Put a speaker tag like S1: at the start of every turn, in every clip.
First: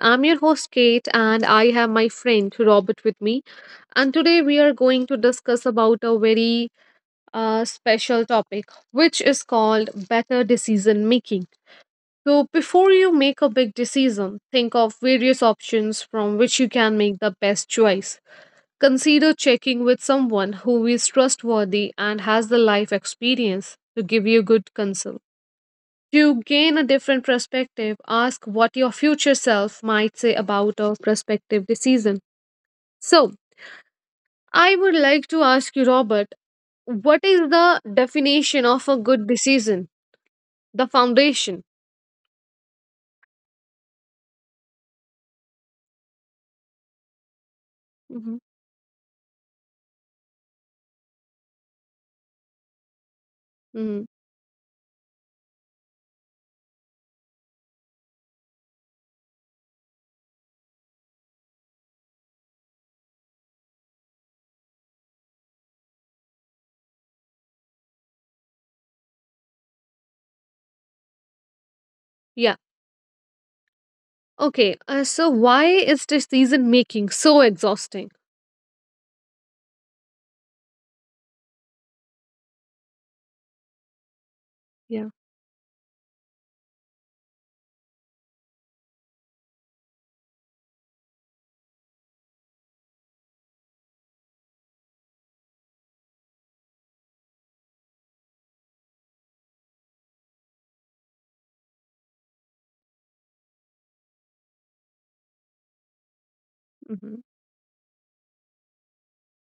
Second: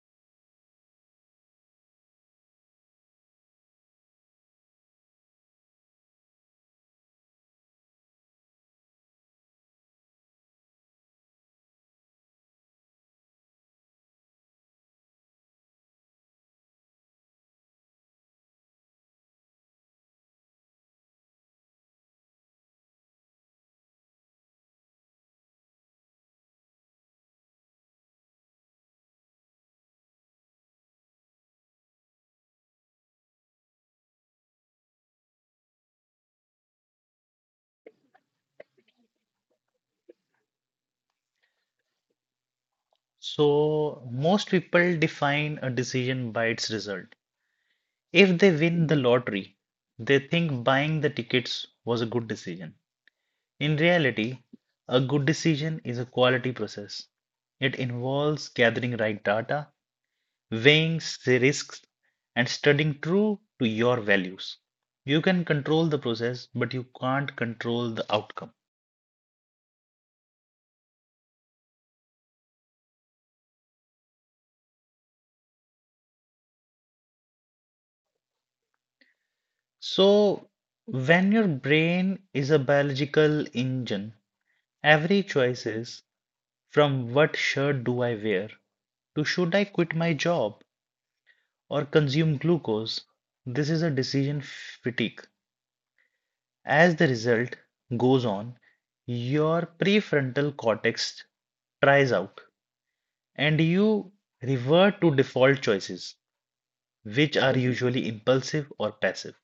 S1: I'm your host Kate, and I have my friend Robert with me. And today we are going to discuss about a very special topic, which is called better decision making. So, before you make a big decision, think of various options from which you can make the best choice. Consider checking with someone who is trustworthy and has the life experience to give you good counsel. To gain a different perspective, ask what your future self might say about a prospective decision. So, I would like to ask you, Robert, what is the definition of a good decision? The foundation.
S2: So, most people define a decision by its result. If
S1: Hmm.
S2: they win the lottery, they think buying the tickets was a good decision. In
S1: Hmm.
S2: reality, a good decision is a quality process. It involves gathering right data, weighing risks, and studying true to your values. You can control the process, but you can't control the outcome.
S1: Yeah. Okay. So, why is decision making so exhausting?
S2: So, when your brain is a biological engine,
S1: Yeah.
S2: every choice from what shirt do I wear, to should I quit my job or consume glucose? This is a decision fatigue. As the result goes on, your prefrontal cortex tries out and you revert to default choices,
S1: Hmm.
S2: which are usually impulsive or passive.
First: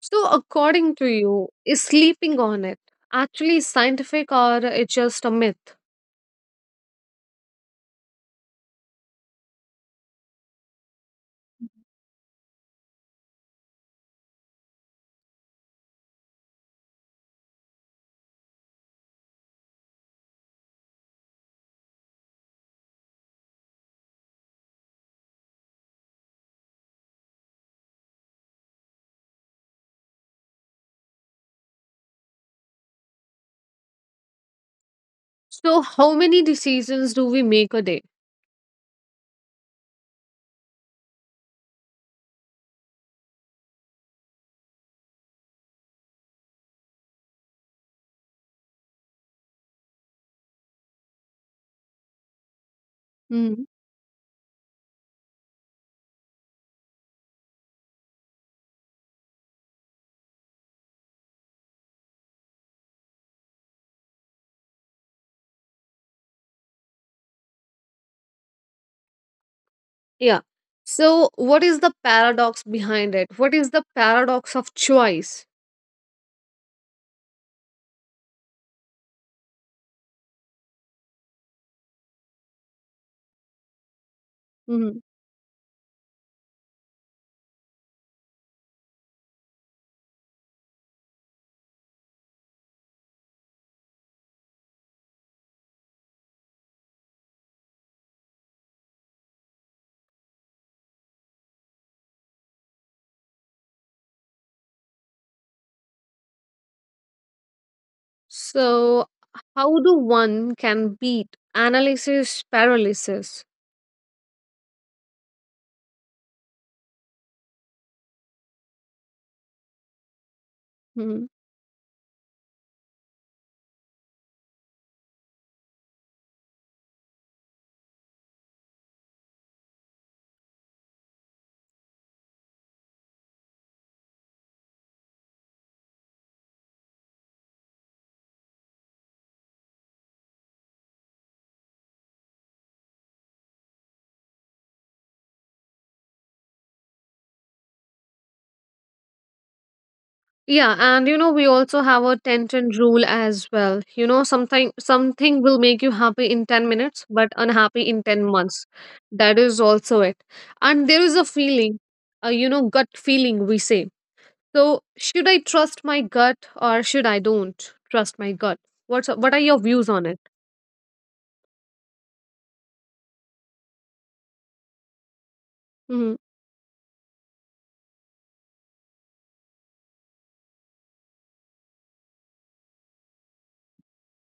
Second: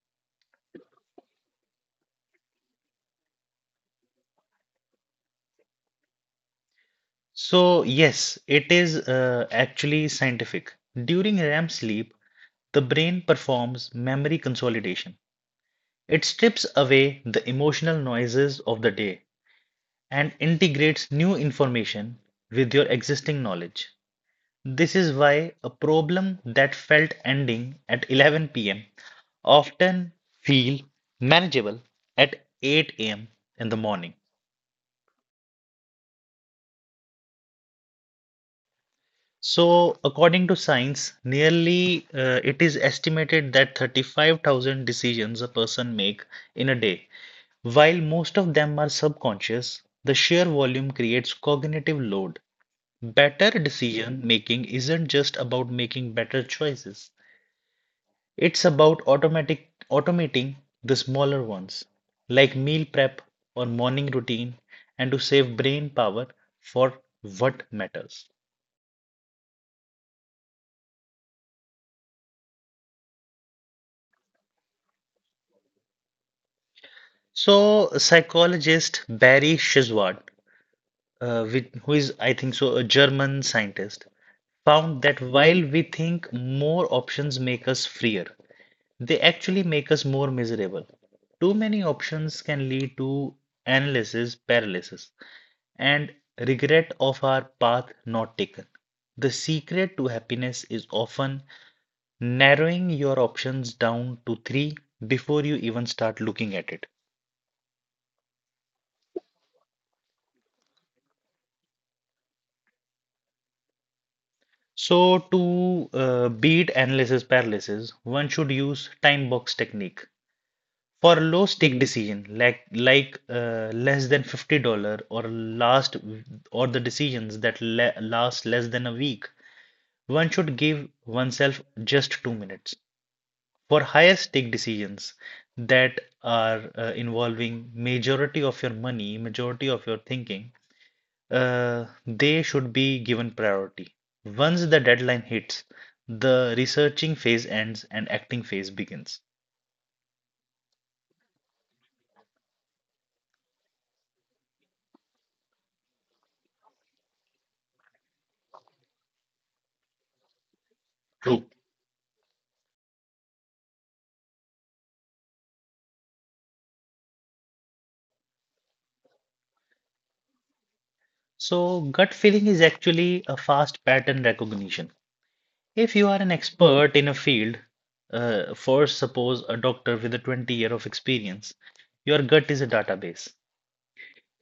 S1: So, according to you, is sleeping on it actually scientific or it's just a myth?
S2: So, yes, it is actually scientific. During REM sleep, the brain performs memory consolidation. It strips away the emotional noises of the day and integrates new information with your existing knowledge. This is why a problem that felt ending at 11 p.m. often feel manageable at 8 a.m. in the morning.
S1: So, how many decisions do we make a day?
S2: So, according to science, nearly it is estimated that 35,000 decisions a person make in a day. While most of them are subconscious, the sheer volume creates cognitive load. Better decision making isn't just about making better choices. It's about automatic automating the smaller ones, like meal prep or morning routine, and to save brain power for what matters.
S1: Yeah. So, what is the paradox behind it? What is the paradox of choice?
S2: So, psychologist Barry Shizward, with who is I think so a German scientist, found
S1: Hmm.
S2: that while we think more options make us freer, they actually make us more miserable. Too many options can lead to analysis paralysis and regret of our path not taken. The secret to happiness is often narrowing your options down to three before you even start looking at it.
S1: So, how do one can beat analysis paralysis?
S2: So, to beat analysis paralysis, one should use time box technique. For
S1: Hmm.
S2: low stake decision, like less than $50 or last or the decisions that le last less than a week, one should give oneself just 2 minutes. For higher stake decisions that are involving majority of your money, majority of your thinking, they should be given priority. Once the deadline hits, the researching phase ends and acting phase begins.
S1: Yeah, and you know we also have a ten ten rule as well. You know, something will make you happy in 10 minutes, but unhappy in 10 months. That is also it. And there is a
S2: True.
S1: feeling, gut feeling we say. So, should I trust my gut or should I don't trust my gut? What are your views on it?
S2: So, gut feeling is actually a fast pattern recognition. If you
S1: Mm-hmm.
S2: are an expert in a field, for suppose a doctor with a 20 year of experience, your gut is a database.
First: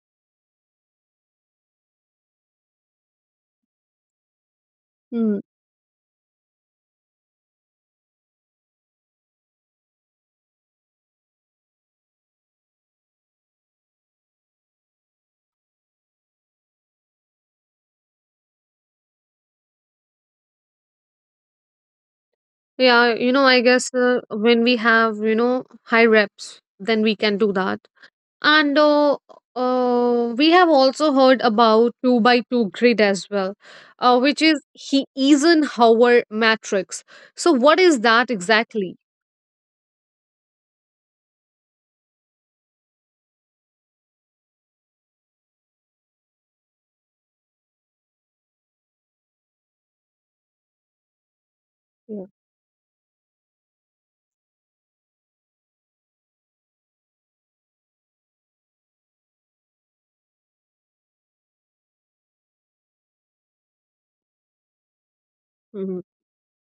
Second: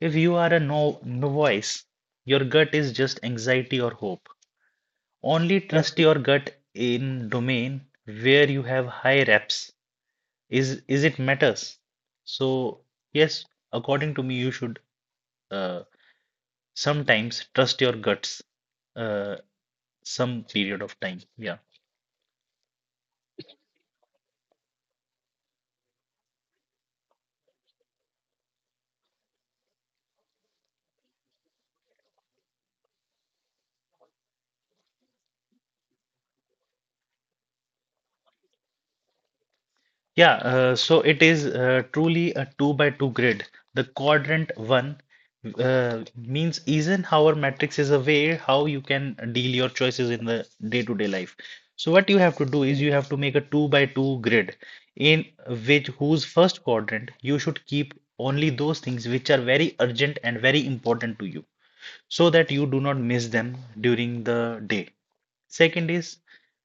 S2: If you are a no novice, your gut is just anxiety or hope.
S1: Mm.
S2: Only trust your gut in domain where you have high reps is it matters. So yes, according to me you should, uh, sometimes trust your guts, uh, some period of time, yeah.
S1: Yeah, you know, I guess when we have high reps, then we can do that. And we have also heard about two by two grid as well, which is he Eisenhower matrix. So, what is that exactly?
S2: Yeah, so it is truly a 2 by 2 grid. The quadrant 1 means Eisenhower matrix is a way how you can deal your choices in the day-to-day life. So what you have to do is you have to make a 2 by 2 grid in which whose first quadrant you should keep only those things which are very urgent and very important to you so that you do not miss them during the day. Second
S1: Mhm.
S2: is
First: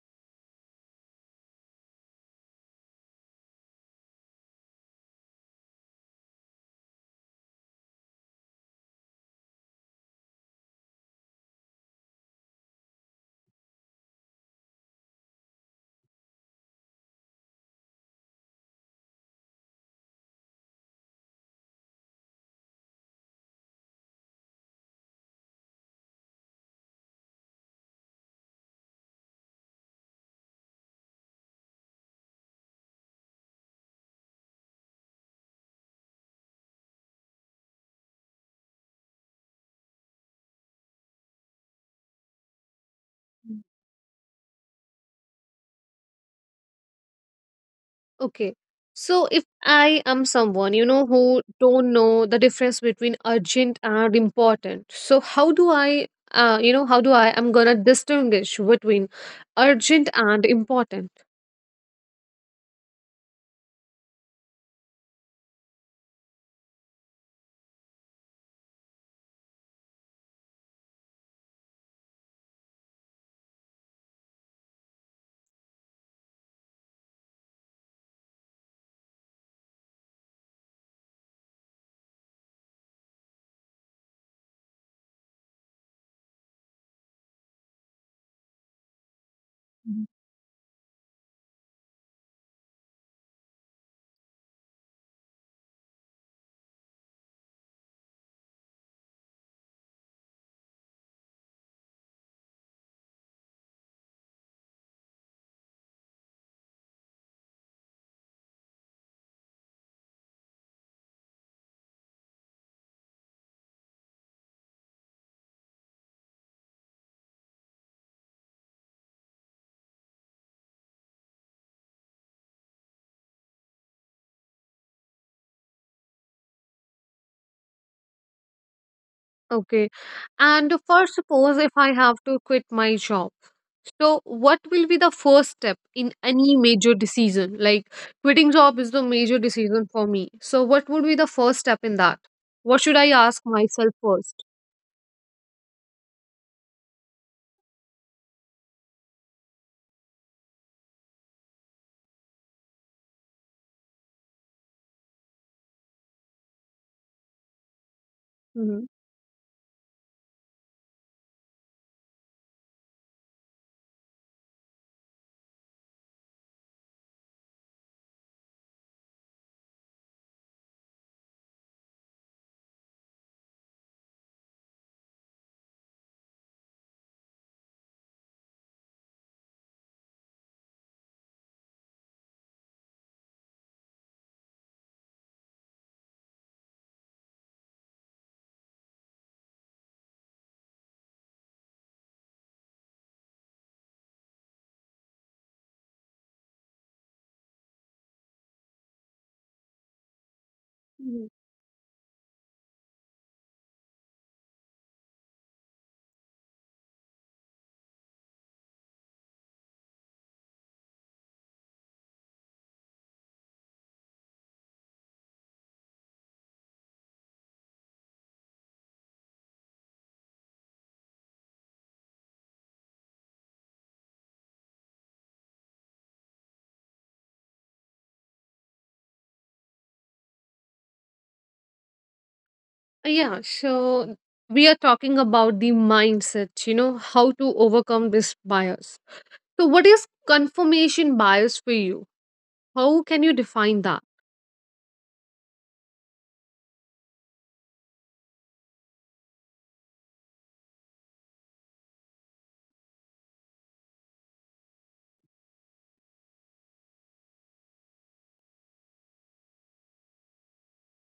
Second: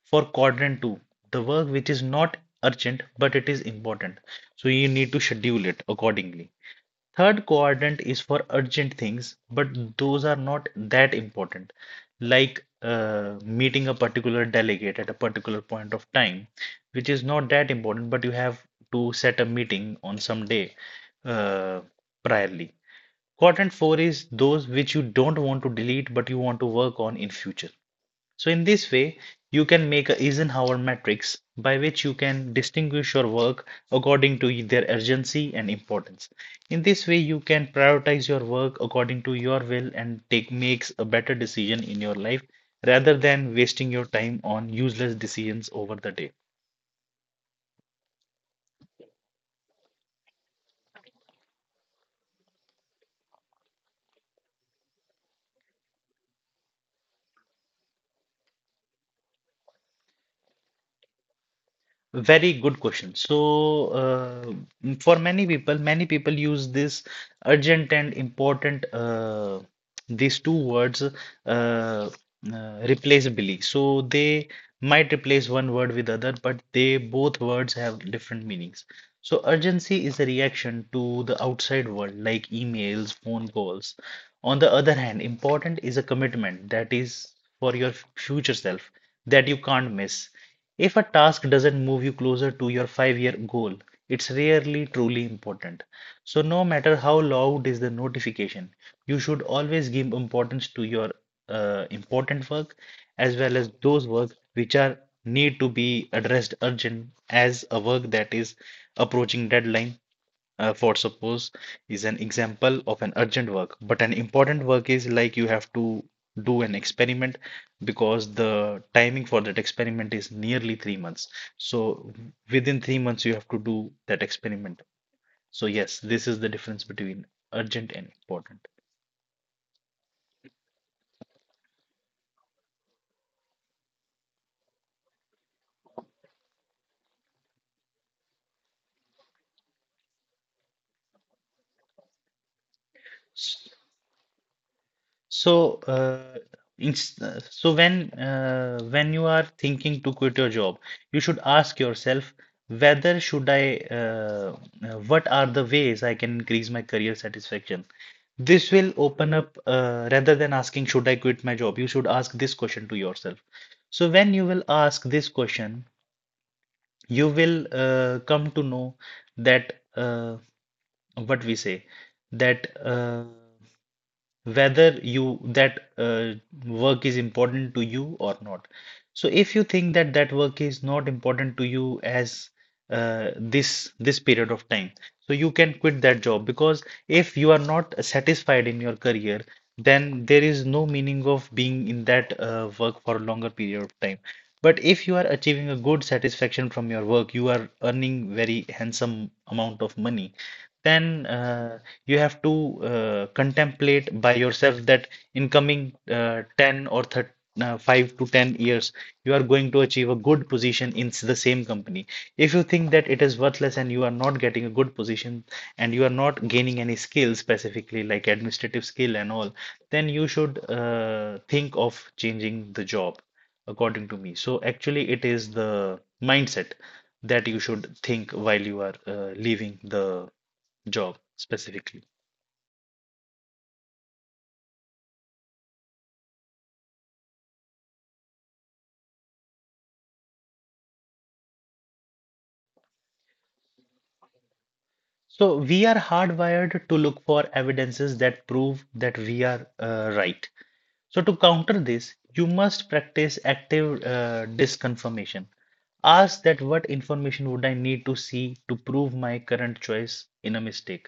S2: for quadrant two, the work which is not urgent but it is important. So you need to schedule it accordingly. Third quadrant is for urgent things, but those are not that important, like meeting a particular delegate at a particular point of time, which is not that important, but you have to set a meeting on some day uh, priorly. Quadrant 4 is those which you don't want to delete but you want to work on in future. So in this way, you can make a Eisenhower matrix by which you can distinguish your work according to their urgency and importance. In this way, you can prioritize your work according to your will and take makes a better decision in your life rather than
S1: Mm.
S2: wasting your time on useless decisions over the day.
S1: Okay. So if I am someone, who don't know the difference between urgent and important, so how do I, I'm gonna distinguish between urgent and important?
S2: Very good question. So, for many people use this urgent and important, these two words, replaceably. So, they might replace one word with other, but they both words have different meanings. So, urgency is a reaction to the outside world, like emails, phone calls. On the other hand, important is a commitment that is for your future self that you can't miss. If a task doesn't move you closer to your five-year goal, it's rarely truly important. So no matter how loud is the notification, you should always give importance to your important work as well as those work which are need to be addressed urgent as a work that is approaching deadline, for suppose, is an example of an urgent work but an important work is like you have to do an experiment because the timing for that experiment is nearly 3 months. So within 3 months you have to do that experiment. So yes, this is the difference between urgent and important.
S1: Okay. And for suppose if I have to quit my job, so what will be the first step in any major decision? Like quitting job is the major decision for me. So what would be the first step in that? What should I ask myself 1st?
S2: So, when you are thinking to quit your job, you should ask yourself whether what are the ways I can increase my career satisfaction? This
S1: Mm-hmm.
S2: will open up, rather than asking should I quit my job, you should ask this question to yourself. So when you will ask this question, you will come to know that what we say that. Whether you that work is important to you or not. So if you think that that work is not important to you as, uh, this period of time, so you can quit that job because if you are not satisfied in your career, then there is no meaning of being in that work for a longer period of time. But if you are achieving a good satisfaction from your work, you are earning very handsome amount of money, then you have to contemplate by yourself that in coming uh, 10 or thir uh, 5 to 10 years you are going to achieve a good position in the same company. If you think that it is worthless and you are not getting a good position and you are not gaining any skills specifically like administrative skill and all, then you should think of changing the job, according to me. So actually it is the mindset that you should think while you are leaving the job specifically.
S1: Yeah, so we are talking about the mindset, how to overcome this bias. So what is confirmation bias for you? How can you define that?
S2: So we are hardwired to look for evidences that prove that we are right. So to counter this, you must practice active disconfirmation. Ask that what information would I need to see to prove my current choice in a mistake.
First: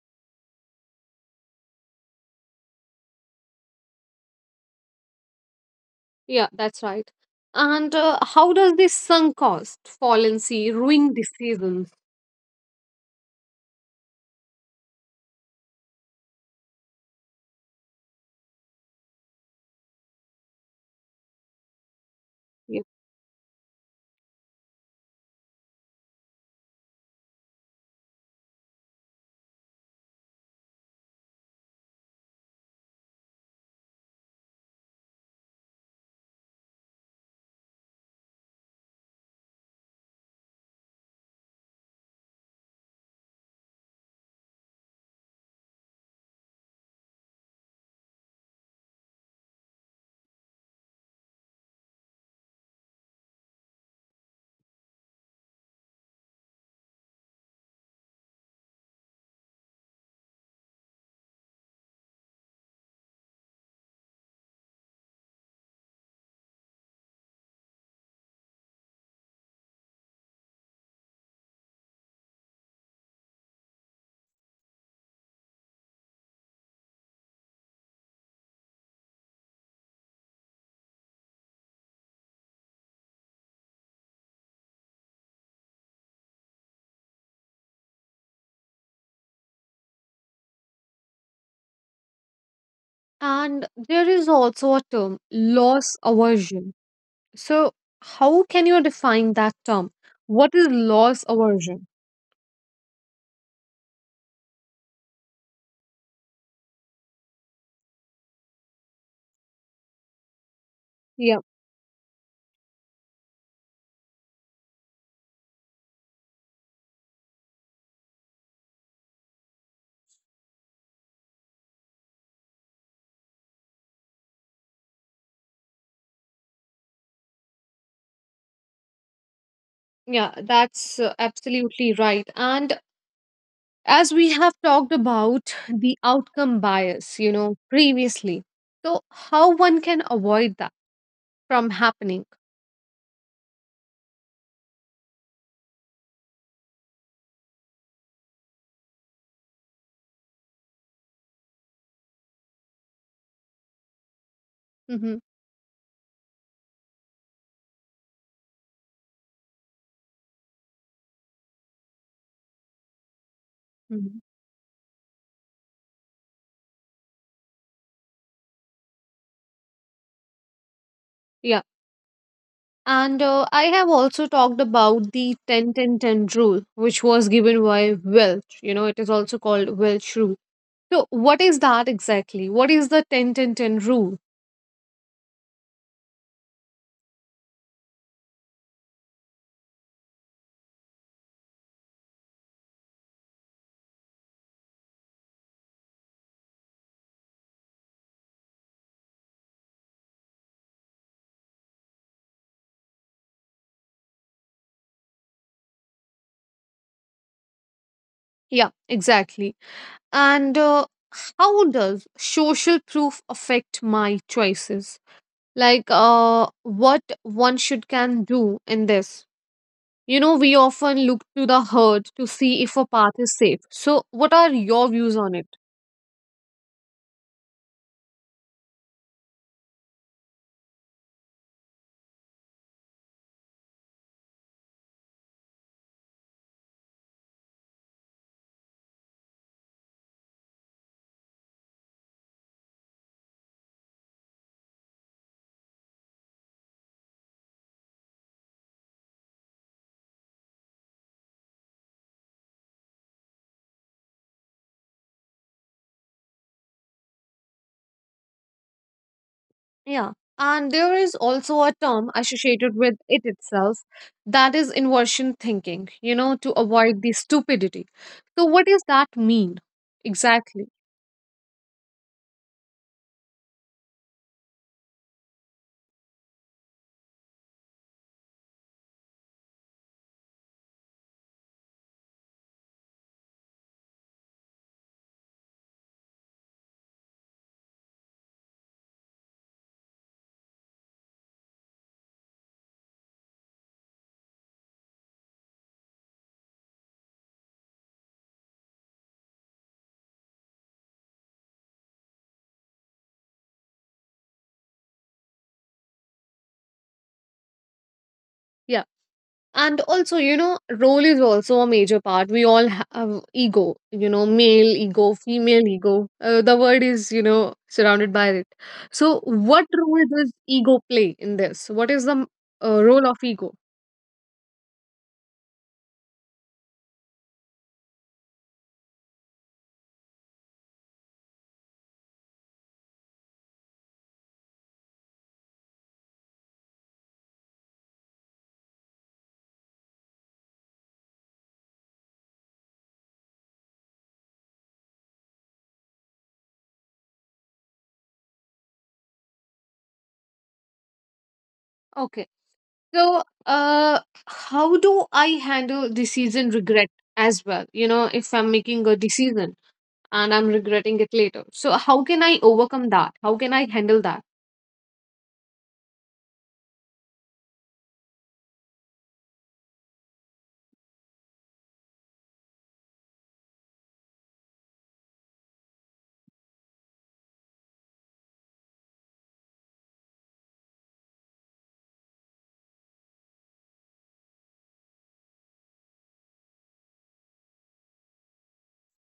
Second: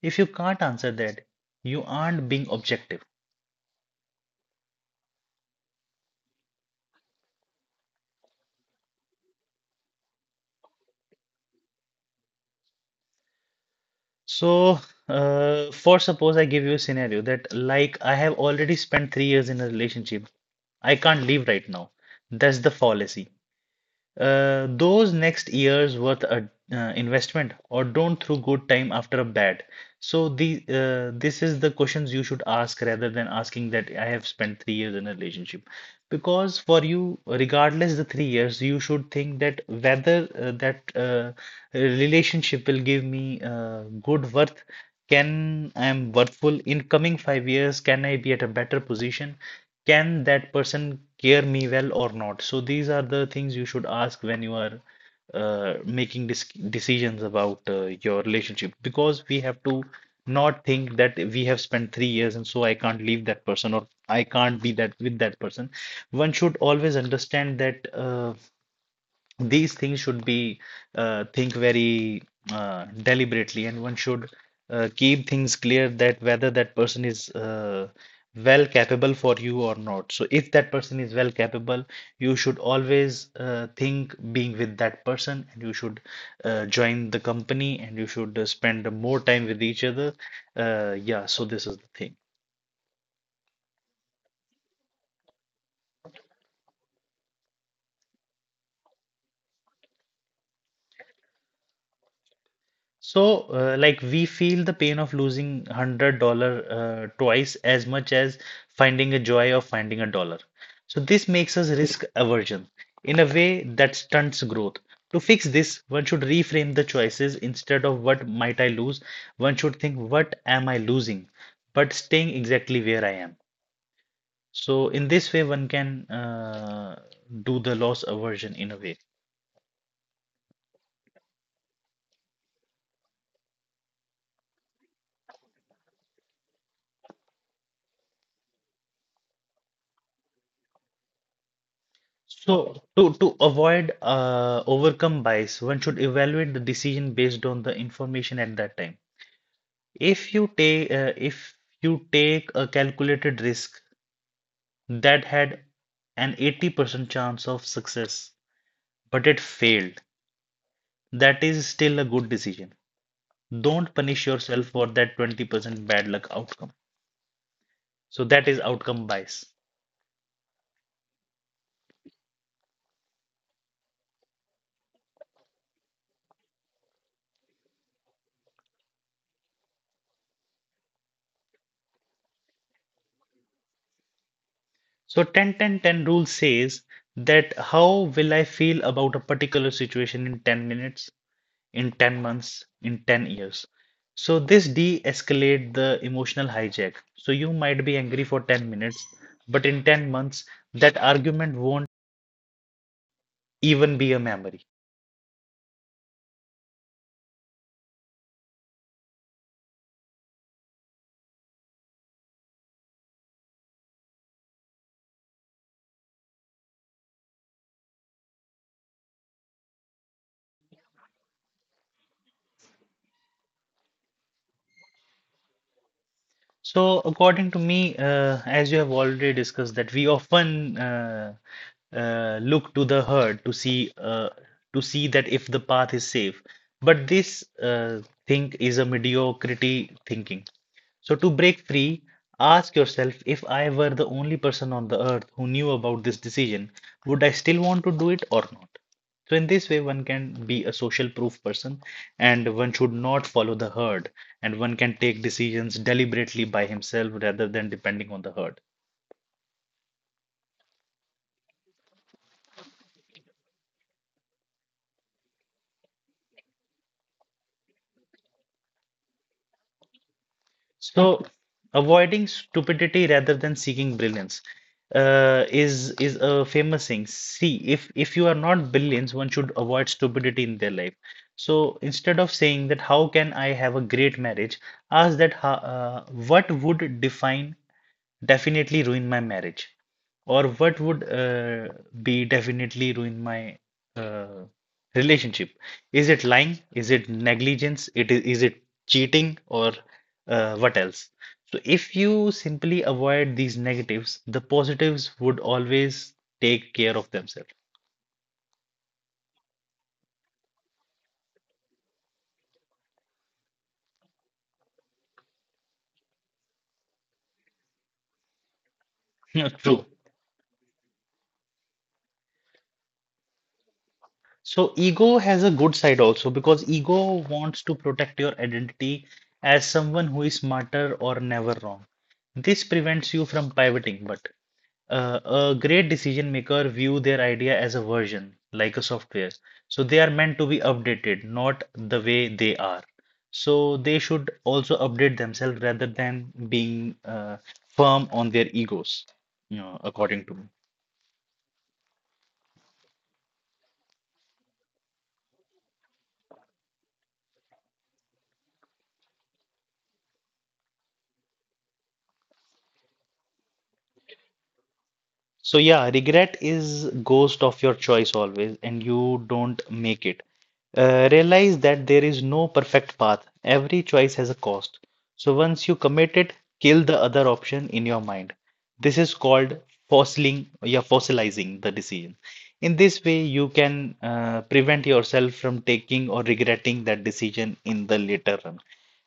S2: If you can't answer that, you aren't being objective.
S1: Yeah, that's right. And how does this sunk cost, fallacy, ruin decisions?
S2: So, for suppose I give you a scenario that like I have already spent 3 years in a relationship, I can't leave right now. That's the
S1: Yeah.
S2: fallacy. Those next year's worth a investment or don't through good time after a bad. So the this is the questions you should ask rather than asking that I have spent 3 years in a relationship. Because for you, regardless the 3 years, you should think that whether that relationship will give me good worth, can I am worthful in coming 5 years, can I be at a better position? Can that person care me well or not? So these are the things you should ask when you are making dis decisions about your relationship because we have to not think that we have spent 3 years and so I can't leave that person or I can't be that with that person. One should always understand that. These things should be think very deliberately and one should keep things clear that whether that person is well capable for you or not. So if that person is well capable you should always think being with that person and you should join the company and you should spend more time with each other, yeah, so this is the thing.
S1: And there is also a term, loss aversion. So, how can you define that term? What is loss aversion?
S2: So, like we feel the pain of losing $100, twice as much as finding a joy of finding a dollar. So, this
S1: Yeah,
S2: makes us risk aversion in a way that stunts growth. To fix this, one should reframe the choices instead of what might I lose, one should think what am I losing, but staying exactly where I am. So, in this way, one can do the loss aversion in a way.
S1: yeah, that's absolutely right. And as we have talked about the outcome bias, previously, so how one can avoid that from happening?
S2: So, to avoid overcome bias, one should evaluate the decision based on the information at that time. If you take a calculated risk
S1: Hmm.
S2: that had an 80% chance of success, but it failed, that is still a good decision. Don't
S1: Hmm.
S2: punish yourself for that 20% bad luck outcome. So that is outcome bias.
S1: Yeah. And I have also talked about the 10-10-10 rule, which was given by Welch. It is also called Welch rule. So, what is that exactly? What is the 10-10-10 rule?
S2: So ten ten ten rule says that how will I feel about a particular situation in 10 minutes? In 10 months, in 10 years. So this de-escalate the emotional hijack. So you might be angry for 10 minutes, but in 10 months, that argument won't even be a memory.
S1: Yeah, exactly. And how does social proof affect my choices? Like, what one should can do in this? We often look to the herd to see if a path is safe. So, what are your views on it?
S2: So, according to me, as you have already discussed, that we often look to the herd to see that if the path is safe. But this thing is a mediocrity thinking. So, to break free, ask yourself if I were the only person on the earth who knew about this decision, would I still want to do it or not? So, in this way, one can be a social proof person and one should not follow the herd, and one can take decisions deliberately by himself rather than depending on the herd.
S1: Yeah. And there is also a term associated with it itself that is inversion thinking, to avoid the stupidity. So, what does that mean exactly?
S2: So, avoiding stupidity rather than seeking brilliance is a famous thing. See, if you are not brilliant, one should avoid stupidity in their life. So instead of saying that how can I have a great marriage, ask that how, what would define definitely ruin my marriage, or what would be definitely ruin my uh, relationship. Is it lying? Is it negligence? Is it cheating or what else? So if you simply avoid these negatives, the positives would always take care of themselves.
S1: Yeah. And also, role is also a major part. We all have ego, male ego, female ego. The word is, surrounded by it. So, what
S2: True.
S1: role does ego play in this? What is the role of ego?
S2: So ego has a good side also, because ego wants to protect your identity as someone who is smarter or never wrong. This prevents you from pivoting, but a great decision maker view their idea as a version, like a software. So they are meant to be updated, not the way they are. So they should also update themselves rather than being firm on their egos, you know, according to me.
S1: Okay. So, how do I handle decision regret as well? If I'm making a decision and I'm regretting it later. So, how can I overcome that? How can I handle that?
S2: So yeah, regret is ghost of your choice always, and you don't make it. Realize that there is no perfect path. Every choice has a cost. So once you commit it, kill the other option in your mind. This is called fossiling, yeah, fossilizing the decision. In this way, you can prevent yourself from taking or regretting that decision in the later run.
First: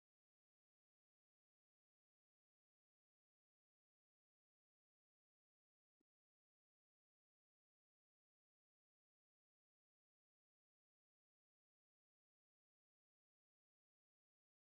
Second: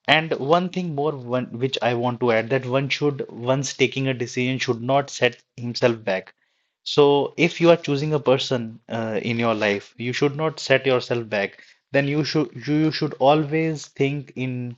S2: And one thing more, one which I want to add, that one should, once taking a decision, should not set himself back. So, if you are choosing a person in your life, you should not set yourself back. Then you should always think in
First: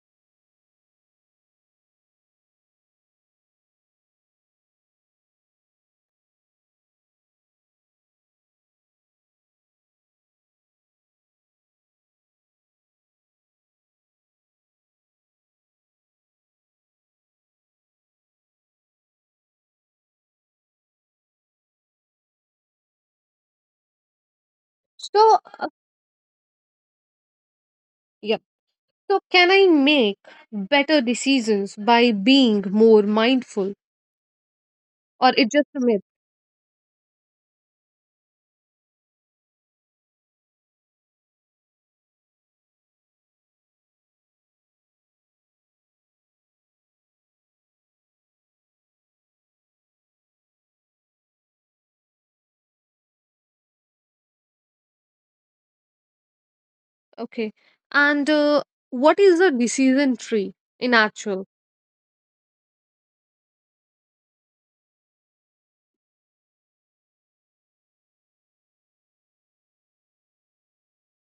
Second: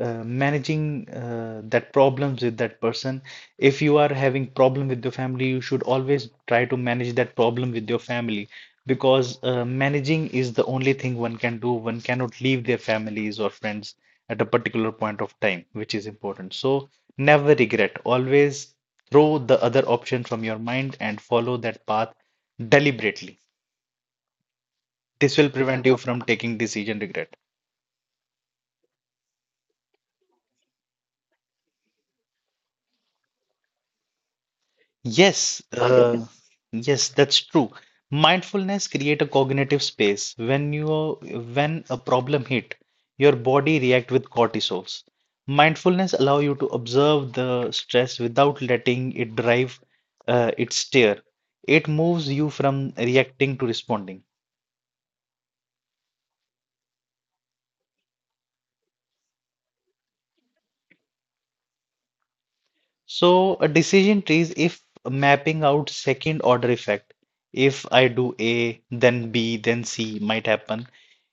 S2: managing that problems with that person. If you are having problem with your family, you should always try to manage that problem with your family, because managing is the only thing one can do. One cannot leave their families or friends at a particular point of time, which is important. So never regret. Always throw the other option from your mind and follow that path deliberately. This
S1: So,
S2: will prevent you from taking decision regret.
S1: yep. So, can I make better decisions by being more mindful, or it
S2: Yes,
S1: just a myth?
S2: yes, that's true. Mindfulness create a cognitive space. When a problem hit, your body react with cortisols. Mindfulness allow you to observe the stress without letting it drive its steer. It moves you from reacting to responding.
S1: Okay. And what is a decision tree in actual?
S2: So a decision tree is if mapping out second order effect. If I do A, then B, then C might happen.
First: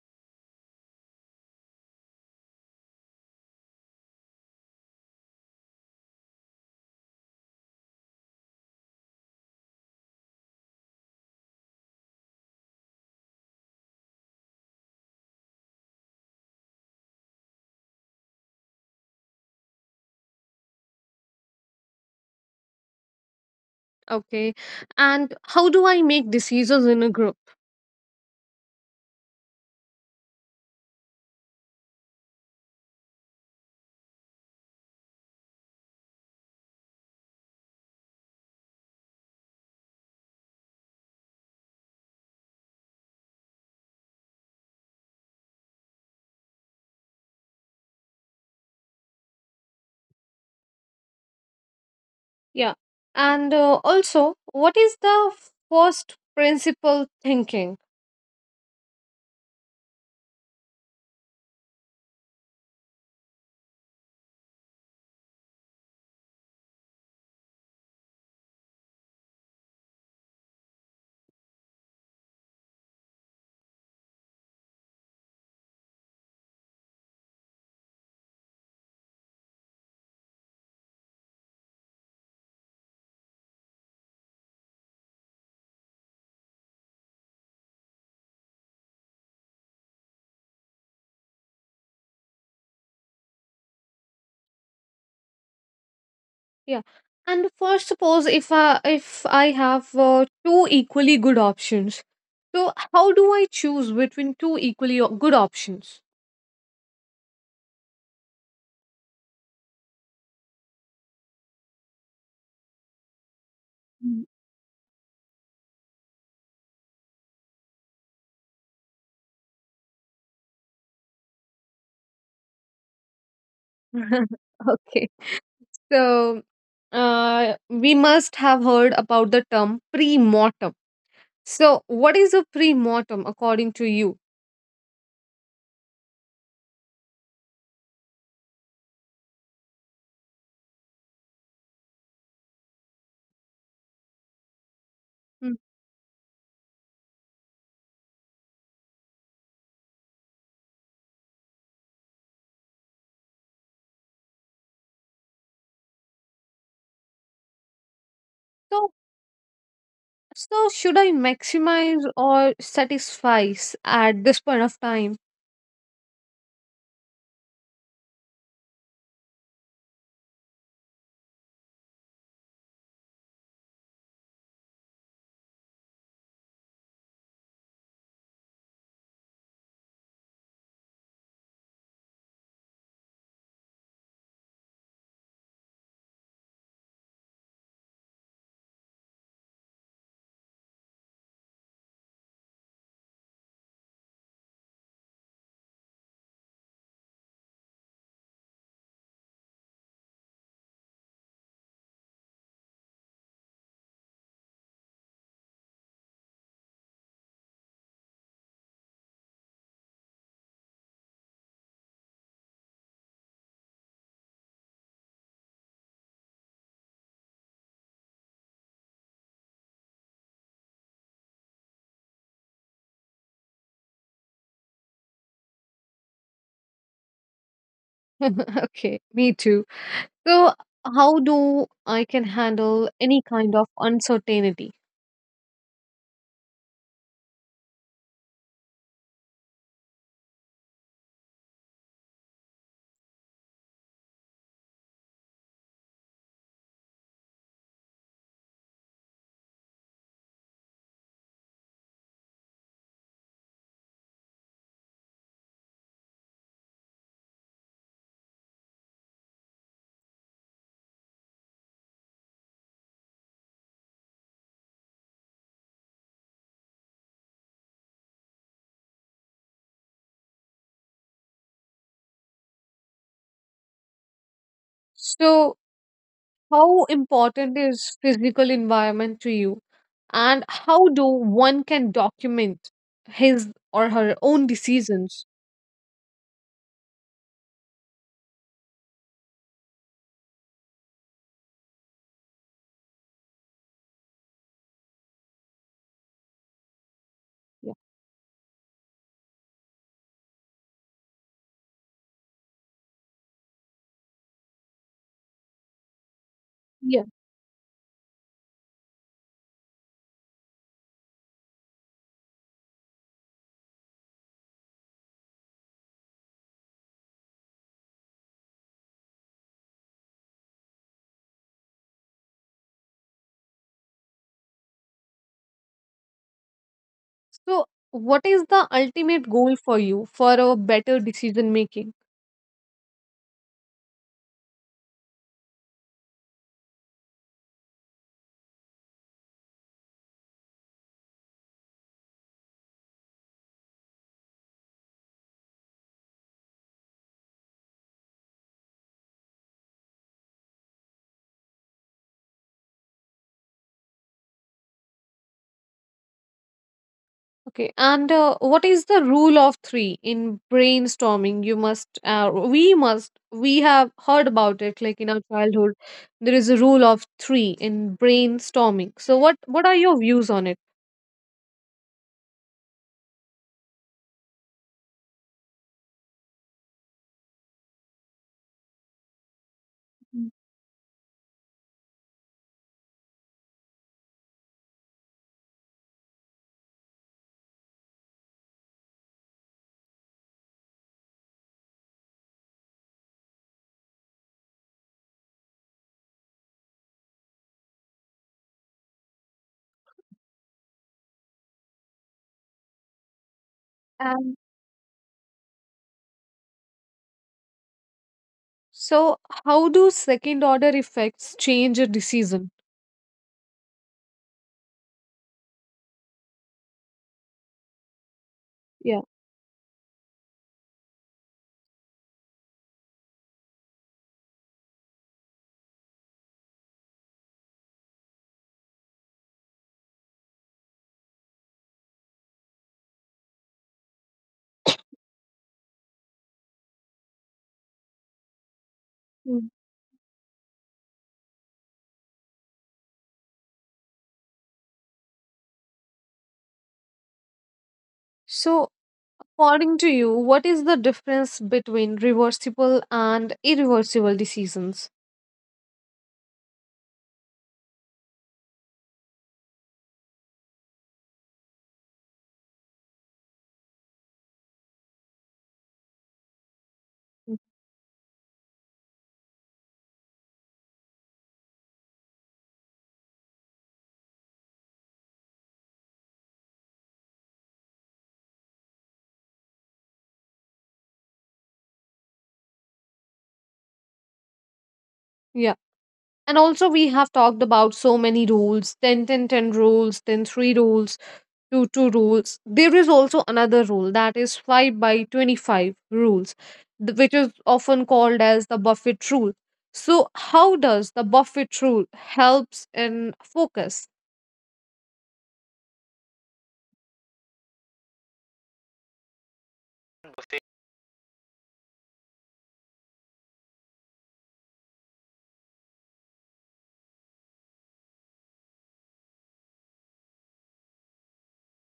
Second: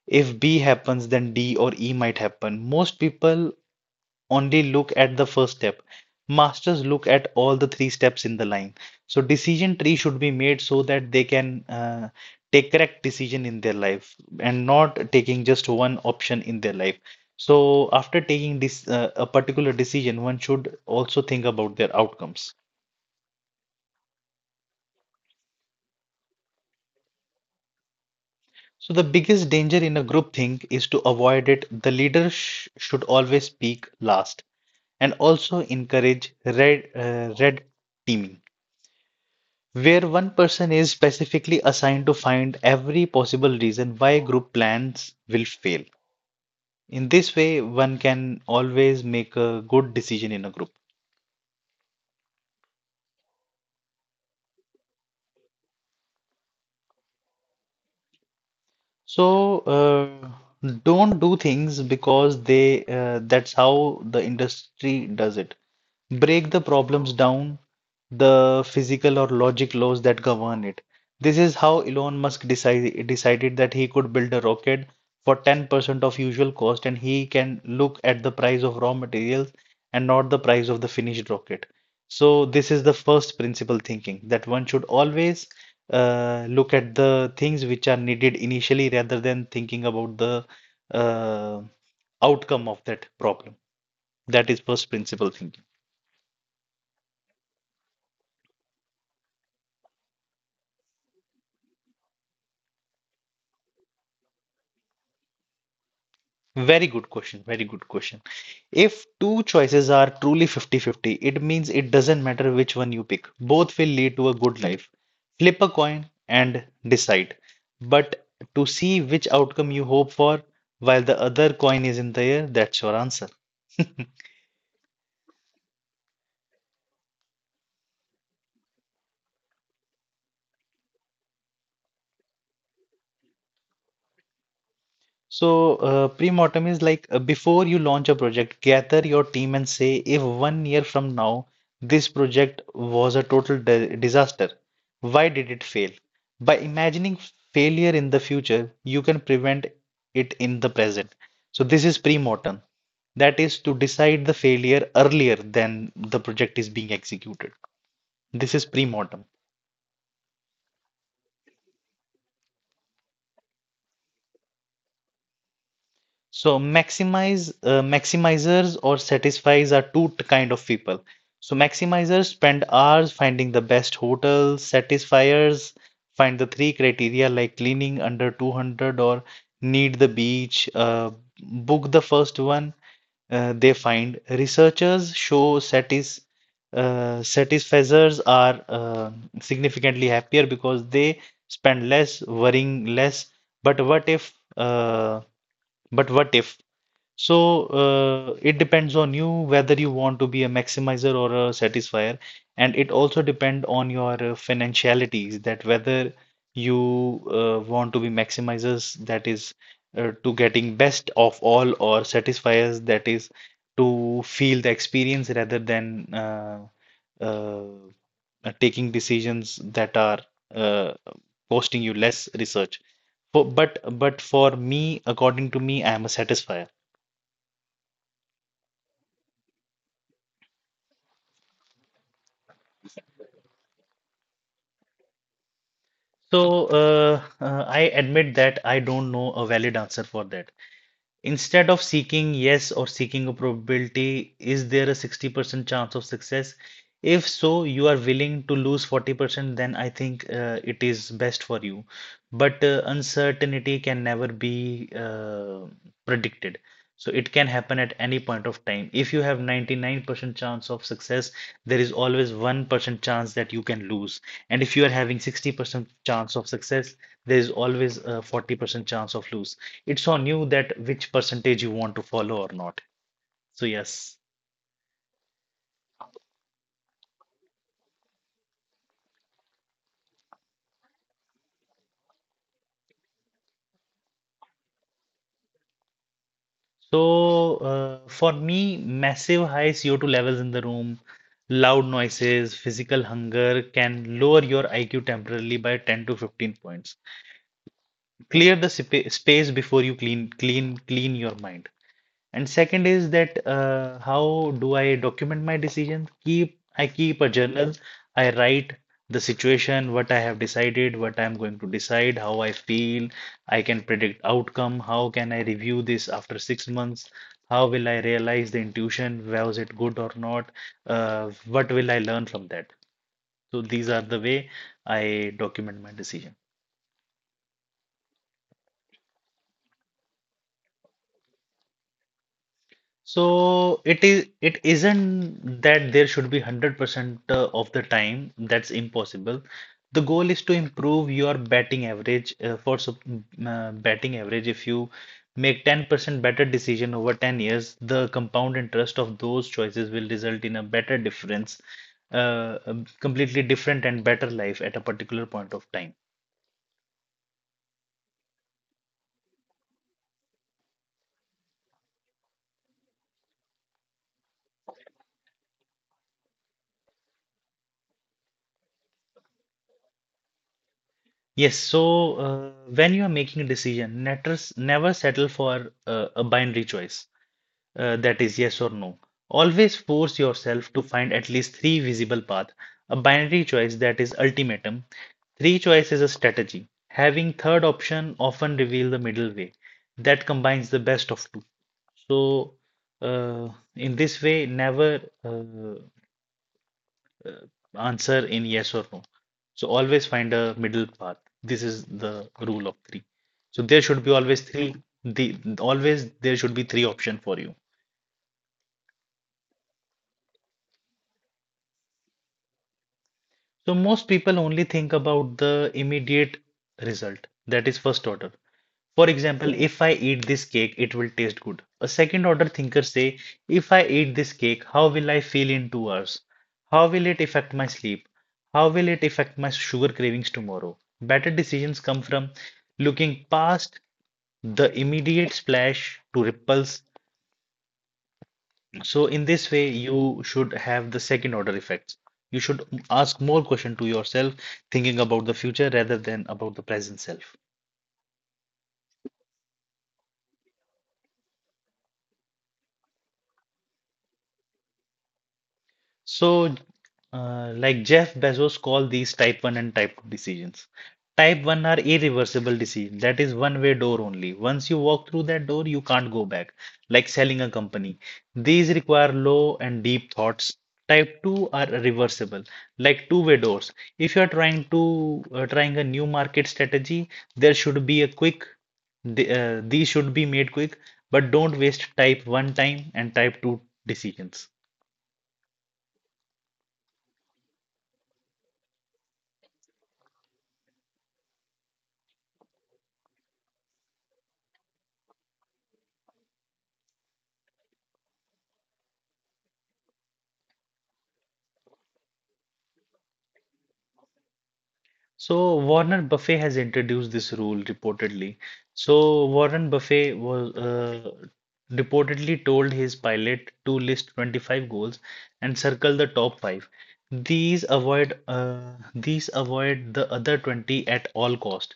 S2: If B happens, then D or E might happen. Most people only look at the first step. Masters look at all the three steps in the line. So decision tree should be made so that they can take correct decision in their life and not taking just one option in their life. So after taking this a particular decision, one should also think about their outcomes.
S1: Okay. And how do I make decisions in a group?
S2: So the biggest danger in a group think is to avoid it. The leader sh should always speak last and also encourage red teaming, where one person is specifically assigned to find every possible reason why group plans will fail. In this way, one can always make a good decision in a group.
S1: Yeah. And also, what is the first principle thinking?
S2: So, don't do things because they that's how the industry does it. Break the problems down the physical or logic laws that govern it. This is how Elon Musk decided that he could build a rocket for 10% of usual cost, and he can look at the price of raw materials and not the price of the finished rocket. So, this is the first principle thinking, that one should always look at the things which are needed initially rather than thinking about the uh, outcome of that problem. That is first principle thinking.
S1: Yeah. And first, suppose if I have two equally good options, so how do I choose between two equally good options?
S2: Very good question. Very good question. If two choices are truly 50-50, it means it doesn't matter which one you pick. Both will lead
S1: Mm.
S2: to a good life. Flip a coin and decide. But to see which outcome you hope for while the other coin is in the air, that's your answer.
S1: Okay. So, we must have heard about the term pre-mortem. So, what is a pre-mortem according to you?
S2: So, pre-mortem is like before you launch a project, gather your team and say, if 1 year from now this project was a total disaster, why did
S1: Mm.
S2: it fail? By imagining failure in the future, you can prevent it in the present. So, this is pre-mortem. That is to decide the failure earlier than the project is being executed. This is pre-mortem.
S1: So, should I maximize or satisfice at this point of time?
S2: So maximizers or satisfies are kind of people. So maximizers spend hours finding the best hotels, satisfiers find the three criteria like cleaning under 200 or need the beach, book the first one they find. Researchers show satisfacers are significantly happier because they spend less, worrying less. But what if uh, but what if so, it depends on you whether you want to be a maximizer or a satisfier, and it also depend on your financialities, that whether you want to be maximizers, that is to getting best of all, or satisfiers, that is to feel the experience rather than uh, taking decisions that are uh, costing you less research. But for me, according to me, I am a satisfier.
S1: Okay, me too. So, how do I can handle any kind of uncertainty?
S2: So I admit that I don't know a valid answer for that. Instead of seeking yes or seeking a probability, is there a 60% chance of success? If so, you are willing to lose 40%, then I think it is best for you. But uncertainty can never be predicted. So it can happen at any point of time. If you have 99% chance of success, there is always 1% chance that you can lose. And if you are having 60% chance of success, there is always a 40% chance of lose. It's on you that which percentage you want to follow or not. So yes.
S1: So, how important is physical environment to you? And how do one can document his or her own decisions?
S2: So for me, massive high CO2 levels in the room, loud noises, physical hunger can lower your IQ temporarily by 10 to 15 points.
S1: Yeah.
S2: Clear the sp space before you clean your mind. And second is that how do I document my decisions?
S1: Yeah.
S2: Keep a journal. I write the situation, what I have decided, what I'm going to decide, how I feel. I can predict outcome. How can I review this after 6 months? How will I realize the intuition? Was it good or not? What will I learn from that? So these are the way I document my decision.
S1: So, what is the ultimate goal for you for a better decision making?
S2: So it isn't that there should be 100% of the time. That's impossible. The goal is to improve your batting average batting average. If you make 10% better decision over 10 years, the compound interest of those choices will result in a better difference completely different and better life at a particular point of time.
S1: Okay, and what is the rule of three in brainstorming? You must, we must, we have heard about it, like in our childhood, there is a rule of three in brainstorming. So, what are your views on it?
S2: Yes, so when you are making a decision, netters never settle for a binary choice. That is yes or no. Always force
S1: Mm.
S2: yourself to find at least three visible paths. A binary choice that is ultimatum. Three choice is a strategy. Having third option often reveal the middle way that combines the best of two. So, uh, in this way, never answer in yes or no. So always find a middle path. This is the rule of three. So there should be
S1: And
S2: always three. The always there should be three option for you.
S1: so, how do second order effects change a decision?
S2: So most people only think about the immediate result, that is first order.
S1: Yeah.
S2: For example, if I eat this cake, it will taste good. A second order thinker say, if I eat this cake, how will I feel in 2 hours? How will it affect my sleep? How will it affect my sugar cravings tomorrow? Better decisions come from looking past the immediate splash to ripples. So in
S1: Mm.
S2: this way, you should have the second order effects. You should ask more question to yourself, thinking about the future rather than about the present self.
S1: So, according to you, what is the difference between reversible and irreversible decisions?
S2: So, like Jeff Bezos called these type 1 and type 2 decisions. Type 1 are irreversible decisions. That is one way door only. Once you walk through that door, you can't go back, like
S1: Mm.
S2: selling a company. These require low and deep thoughts. Type 2 are reversible, like two-way doors. If you are trying a new market strategy, there should be a quick these should be made quick, but don't waste type 1 time and type 2 decisions.
S1: Yeah. And also, we have talked about so many rules 10-10-10 rules, then 3 rules, 2 2 rules. There is also another rule that is 5 by 25 rules, which is often called as the Buffett rule. So, how does the Buffett rule helps in focus?
S2: So Warren Buffett has introduced this rule reportedly. So Warren Buffett was reportedly told his pilot to list 25 goals and circle the top five. These avoid the other 20 at all cost.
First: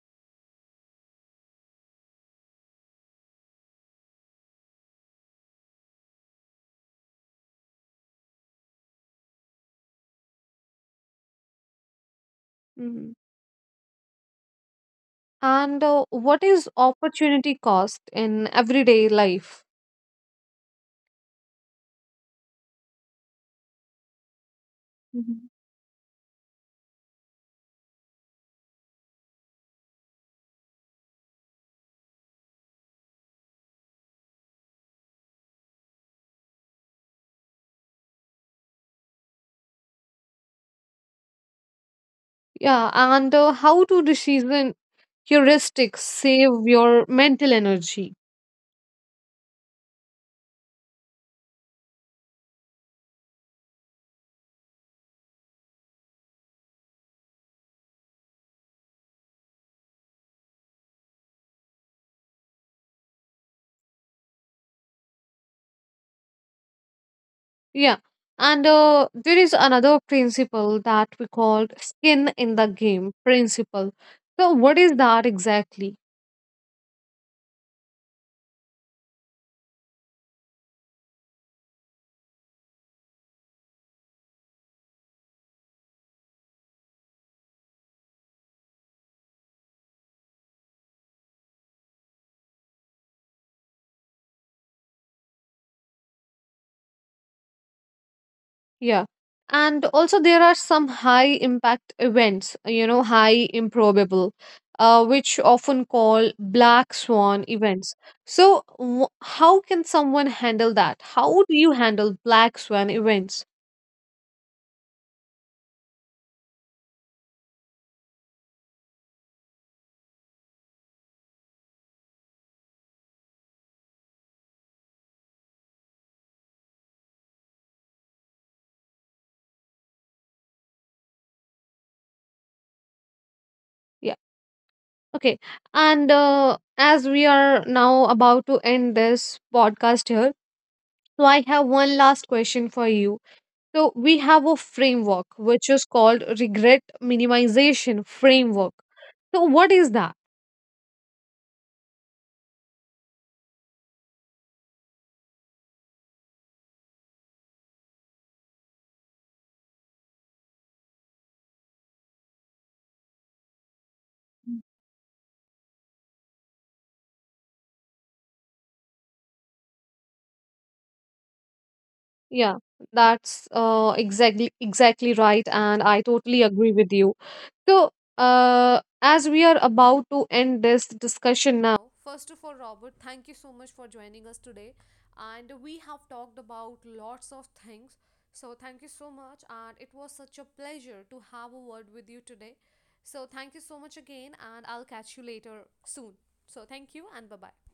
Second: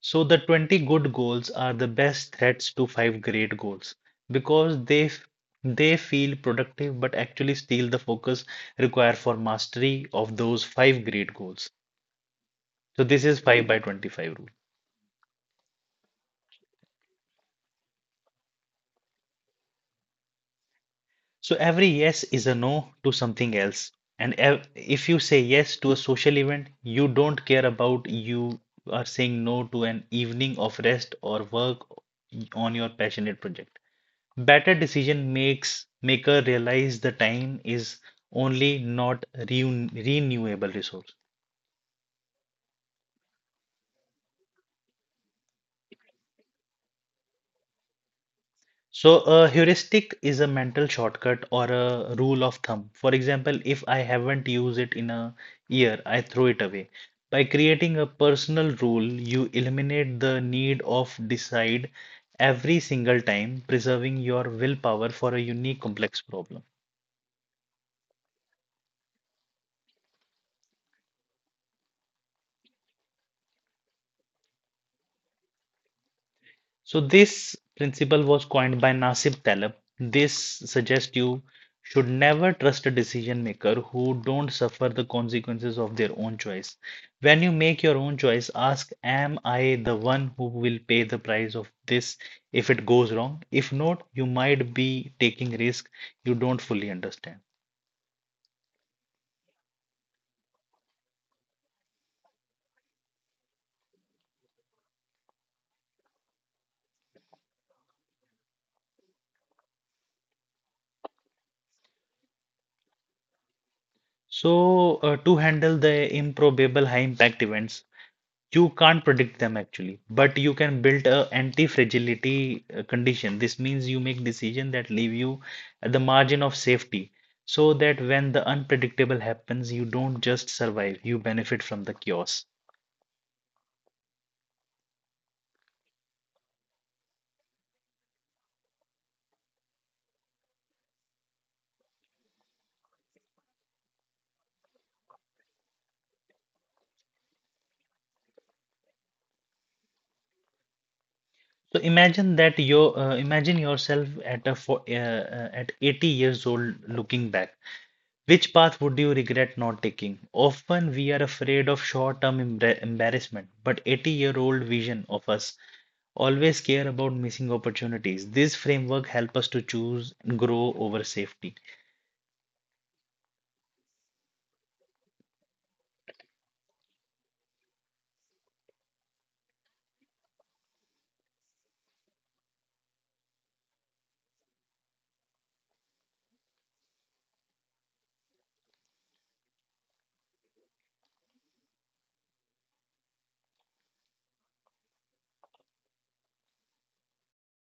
S2: So the 20 good goals are the best threats to five great goals, because they feel productive but actually steal the focus required for mastery of those five great goals. So
S1: Mhm.
S2: this is 5 by 25 rule.
S1: And what is opportunity cost in everyday life?
S2: So every yes is a no to something else. If you say
S1: Mhm.
S2: yes to a social event, you don't care about. You are saying no to an evening of rest or work on your passionate project. Better decision makes maker realize the time is only not reun renewable resource.
S1: Yeah, and how to decision heuristics save your mental energy?
S2: So, a heuristic is a mental shortcut or a rule of thumb. For example, if I haven't used it in a year, I throw it away. By creating a personal rule, you eliminate the need of decide every single time, preserving your willpower for a unique complex problem.
S1: Yeah. And there is another principle that we called skin in the game principle. So, what is that exactly?
S2: So this principle was coined by Nasib Taleb. This suggests you should never trust a decision maker who don't suffer the consequences of their own choice. When you make your own choice, ask, am I the one who will pay the price of this if it goes wrong? If not, you might be taking risk you don't fully understand.
S1: Yeah. And also, there are some high impact events, high improbable, which often call black swan events. So, how can someone handle that? How do you handle black swan events?
S2: So, to handle the improbable high impact events, you can't predict them actually, but you can build a anti-fragility condition. This means you make decisions that leave you at the margin of safety, so that when the unpredictable happens, you don't just survive, you benefit from the chaos.
S1: Yeah. Okay. And as we are now about to end this podcast here, so I have one last question for you. So we have a framework which is called regret minimization framework. So what is that?
S2: So imagine yourself at a fo at 80 years old looking back. Which path would you regret not taking? Often we are afraid of short-term embarrassment, but 80-year-old vision of us always care about missing opportunities. This framework helps us to choose and grow over safety.
S1: Yeah, that's exactly right, and I totally agree with you. So, as we are about to end this discussion now, first of all, Robert, thank you so much for joining us today. And we have talked about lots of things. So, thank you so much. And it was such a pleasure to have a word with you today. So, thank you so much again. And I'll catch you later soon. So, thank you and bye bye.